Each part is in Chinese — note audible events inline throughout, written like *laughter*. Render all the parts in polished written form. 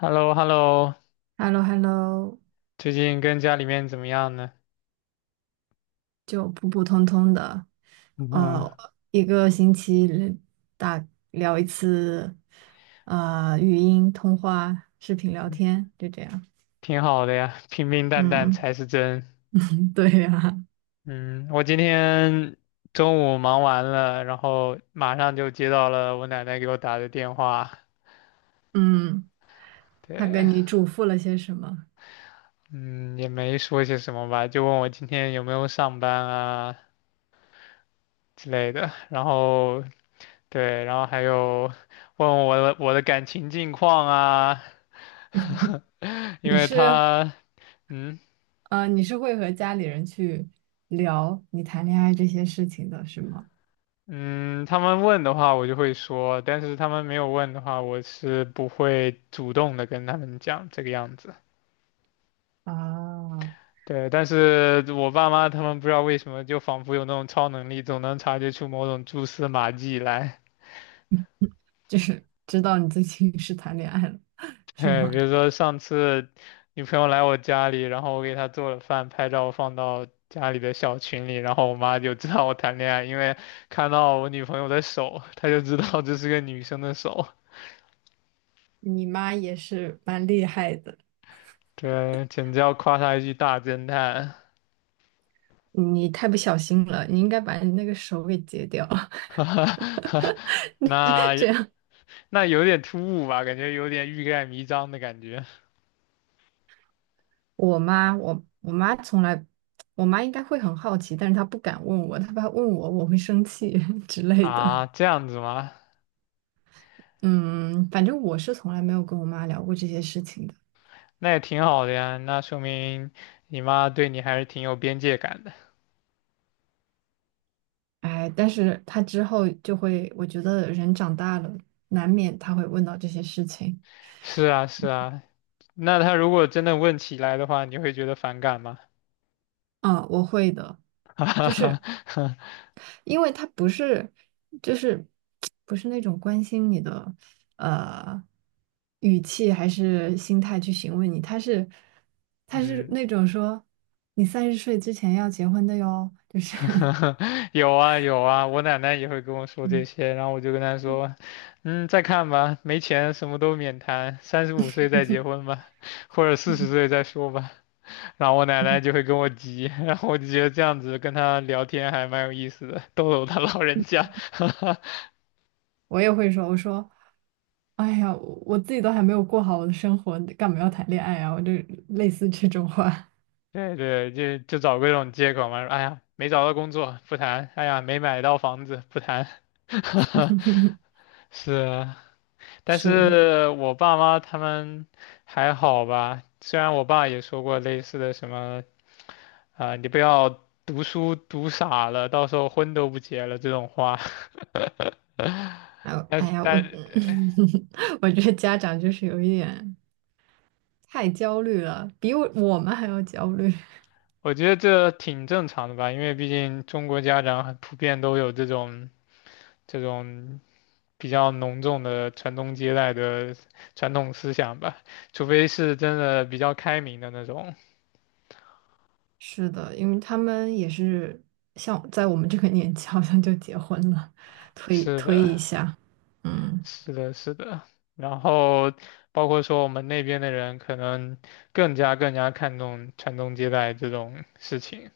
h e l l o h e l l o hello hello 最近跟家里面怎么样呢？就普普通通的，嗯，呃，一个星期里打聊一次，语音通话、视频聊天，就这样。挺好的呀，平平淡淡嗯，才是真。*laughs* 对呀，嗯，我今天中午忙完了，然后马上就接到了我奶奶给我打的电话。嗯，他跟对，你嘱咐了些什么？嗯，也没说些什么吧，就问我今天有没有上班啊之类的。然后对，然后还有问我的感情近况啊，*laughs* 因你为是，她。嗯，你是会和家里人去聊你谈恋爱这些事情的，是吗？嗯，他们问的话我就会说，但是他们没有问的话，我是不会主动的跟他们讲这个样子。啊，对，但是我爸妈他们不知道为什么，就仿佛有那种超能力，总能察觉出某种蛛丝马迹来。就是知道你最近是谈恋爱了，*laughs* 是哎，吗？比如说上次女朋友来我家里，然后我给她做了饭，拍照放到家里的小群里，然后我妈就知道我谈恋爱，因为看到我女朋友的手，她就知道这是个女生的手。你妈也是蛮厉害的。对，简直要夸她一句大侦探。你太不小心了，你应该把你那个手给截掉。*laughs* *laughs* 那这样，有点突兀吧，感觉有点欲盖弥彰的感觉我妈，我我妈从来，我妈应该会很好奇，但是她不敢问我，她怕问我我会生气 *laughs* 之类的。啊，这样子吗？嗯，反正我是从来没有跟我妈聊过这些事情的。那也挺好的呀，那说明你妈对你还是挺有边界感的。哎，但是她之后就会，我觉得人长大了，难免她会问到这些事情。是啊，是啊，那她如果真的问起来的话，你会觉得反感吗？嗯，我会的，*laughs* 哈哈就是哈，因为他不是，就是不是那种关心你的呃语气还是心态去询问你，他是嗯，那种说你30岁之前要结婚的哟，就是 *laughs* *laughs* 有啊有啊，我奶奶也会跟我说这嗯，些，然后我就跟她说，嗯，再看吧，没钱什么都免谈，35岁再结婚吧，或者40岁再说吧。然后我奶奶就会跟我急，*laughs* 然后我就觉得这样子跟她聊天还蛮有意思的，逗逗她老人家。*laughs* 我也会说，我说哎呀，我自己都还没有过好我的生活，干嘛要谈恋爱啊？我就类似这种话对对，就找各种借口嘛，说哎呀没找到工作不谈，哎呀没买到房子不谈。*laughs* 是啊，但是，是我爸妈他们还好吧，虽然我爸也说过类似的什么啊、你不要读书读傻了，到时候婚都不结了这种话，哎 *laughs* 呦但哎是呀，我 但 *laughs* 我觉得家长就是有一点。太焦虑了，比我们还要焦虑。*laughs* 我觉得这挺正常的吧，因为毕竟中国家长很普遍都有这种这种比较浓重的传宗接代的传统思想吧，除非是真的比较开明的那种。是的，因为他们也是像在我们这个年纪，好像就结婚了，推是推的，一下，嗯是的，是的。然后包括说我们那边的人可能更加看重传宗接代这种事情，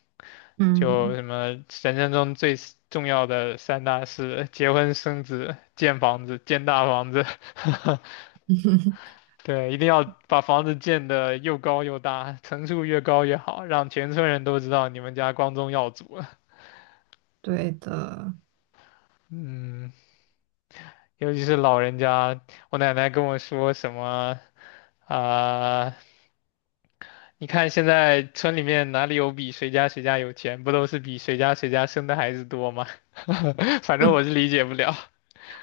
就嗯，什么人生中最重要的三大事：结婚、生子、建房子、建大房子。*laughs* *laughs* 对，一定要把房子建得又高又大，层数越高越好，让全村人都知道你们家光宗耀祖了。对的。嗯，尤其是老人家，我奶奶跟我说什么啊、你看现在村里面哪里有比谁家谁家有钱，不都是比谁家谁家生的孩子多吗？*laughs* 反正我是理解不了。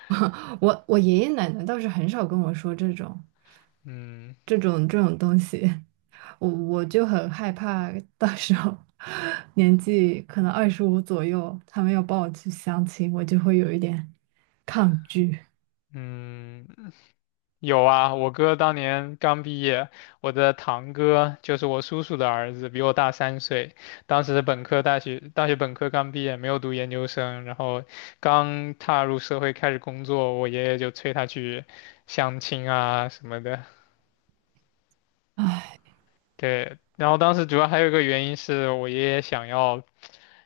*laughs* 我爷爷奶奶倒是很少跟我说这种嗯。东西，*laughs* 我就很害怕，到时候 *laughs* 年纪可能25左右，他们要帮我去相亲，我就会有一点抗拒。嗯，有啊，我哥当年刚毕业，我的堂哥就是我叔叔的儿子，比我大3岁。当时本科大学，大学本科刚毕业，没有读研究生，然后刚踏入社会开始工作，我爷爷就催他去相亲啊什么的。唉对，然后当时主要还有一个原因是我爷爷想要。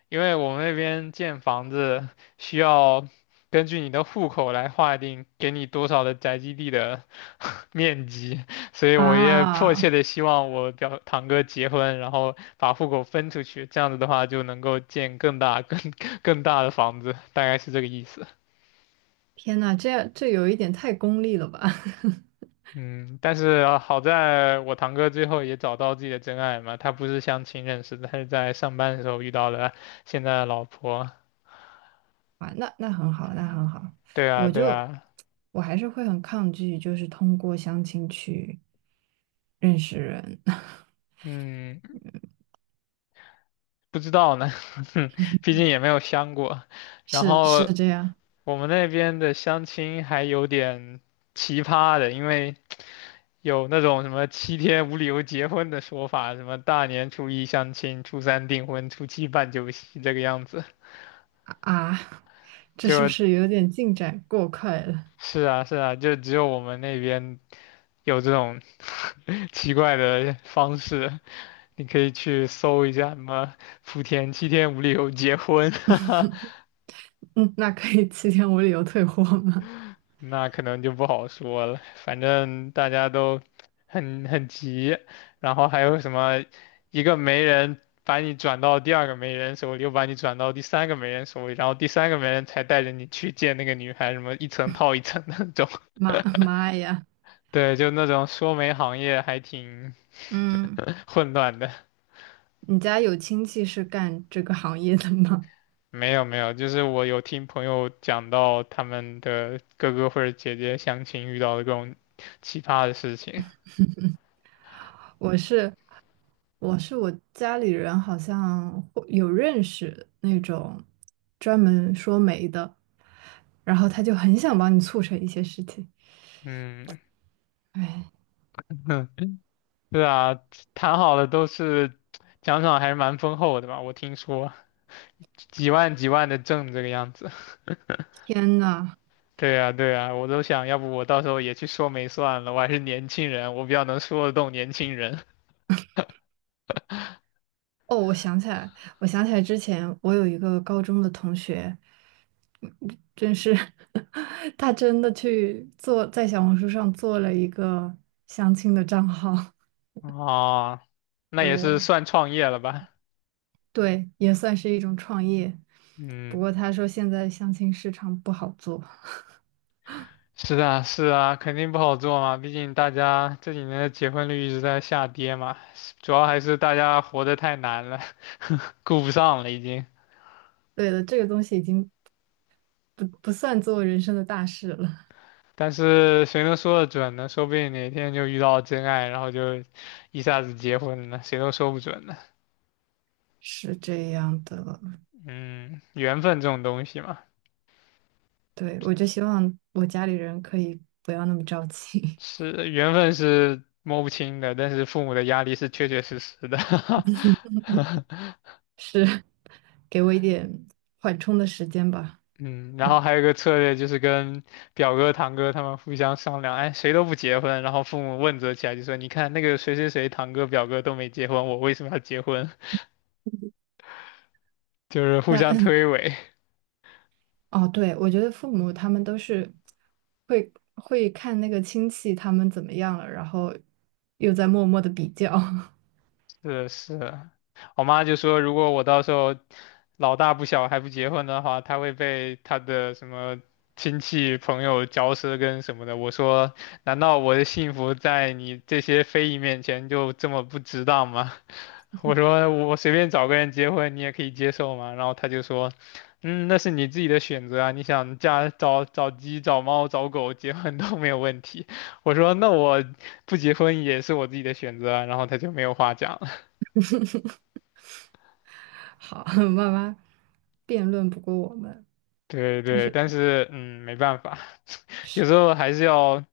因为我们那边建房子需要根据你的户口来划定给你多少的宅基地的 *laughs* 面积，所以我也迫啊，切的希望我表堂哥结婚，然后把户口分出去，这样子的话就能够建更大、更 *laughs* 更大的房子，大概是这个意思。天呐，这样这有一点太功利了吧？*laughs* 嗯，但是啊好在我堂哥最后也找到自己的真爱嘛，他不是相亲认识的，他是在上班的时候遇到了现在的老婆。啊，那很好，那很好。对啊，我对就啊，我还是会很抗拒，就是通过相亲去认识人，嗯。不知道呢，*laughs* 毕竟也没有相过。*laughs* 然是是后这样我们那边的相亲还有点奇葩的，因为有那种什么七天无理由结婚的说法，什么大年初一相亲，初三订婚，初七办酒席这个样子。啊？啊，这是不就是有点进展过快了？是啊，是啊，就只有我们那边有这种 *laughs* 奇怪的方式，你可以去搜一下什么“福田七天无理由结婚” *laughs* 嗯，那可以7天无理由退货吗？那可能就不好说了，反正大家都很急，然后还有什么一个媒人把你转到第二个媒人手里，又把你转到第三个媒人手里，然后第三个媒人才带着你去见那个女孩，什么一层套一层的那种。*laughs* 妈妈呀，对，就那种说媒行业还挺 嗯，*laughs* 混乱的。你家有亲戚是干这个行业的吗？没有没有，就是我有听朋友讲到他们的哥哥或者姐姐相亲遇到的各种奇葩的事情。我是我是我家里人好像会有认识那种专门说媒的，然后他就很想帮你促成一些事情。嗯。哎，*laughs* 对啊，谈好了都是奖赏还是蛮丰厚的吧？我听说几万几万的挣这个样子。*laughs* 天呐！对啊，对啊，我都想要不我到时候也去说媒算了，我还是年轻人，我比较能说得动年轻人。哦，我想起来，我想起来之前我有一个高中的同学，嗯真是 *laughs* 他真的去做在小红书上做了一个相亲的账号，啊，*laughs* 那也是对算创业了吧？对，也算是一种创业。不嗯，过他说现在相亲市场不好做。是啊，是啊，肯定不好做嘛，毕竟大家这几年的结婚率一直在下跌嘛，主要还是大家活得太难了，*laughs* 顾不上了已经。对的，这个东西已经不算做人生的大事了，但是谁能说得准呢？说不定哪天就遇到真爱，然后就一下子结婚了，谁都说不准呢。是这样的。嗯，缘分这种东西嘛，对，我就希望我家里人可以不要那么着急，是缘分是摸不清的，但是父母的压力是确确实实的。*laughs* *laughs* 是给我一点缓冲的时间吧。嗯，然后还有一个策略就是跟表哥、堂哥他们互相商量，哎，谁都不结婚，然后父母问责起来，就说你看那个谁谁谁堂哥、表哥都没结婚，我为什么要结婚？*laughs* 就是互那 相推诿。*clears throat* 哦，对，我觉得父母他们都是会看那个亲戚他们怎么样了，然后又在默默的比较。是是，我妈就说，如果我到时候老大不小还不结婚的话，她会被她的什么亲戚朋友嚼舌根什么的。我说，难道我的幸福在你这些非议面前就这么不值当吗？*laughs* 我说我随便找个人结婚，你也可以接受吗？然后她就说，嗯，那是你自己的选择啊，你想嫁找找鸡、找猫、找狗结婚都没有问题。*laughs* 我说那我不结婚也是我自己的选择啊，然后她就没有话讲。*laughs* 好，*laughs* 慢慢辩论不过我们，对但对，是但是嗯，没办法，*laughs* 是有时候还是要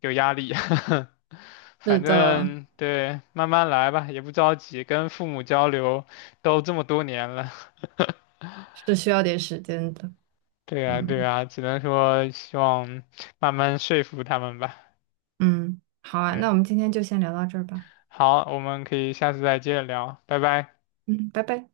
有压力。*laughs* 反的，正对，慢慢来吧，也不着急，跟父母交流都这么多年了。*laughs* 是需要点时间的，对呀对嗯。呀，只能说希望慢慢说服他们吧。嗯，好啊，那嗯，我们今天就先聊到这儿吧。好，我们可以下次再接着聊，拜拜。嗯，拜拜。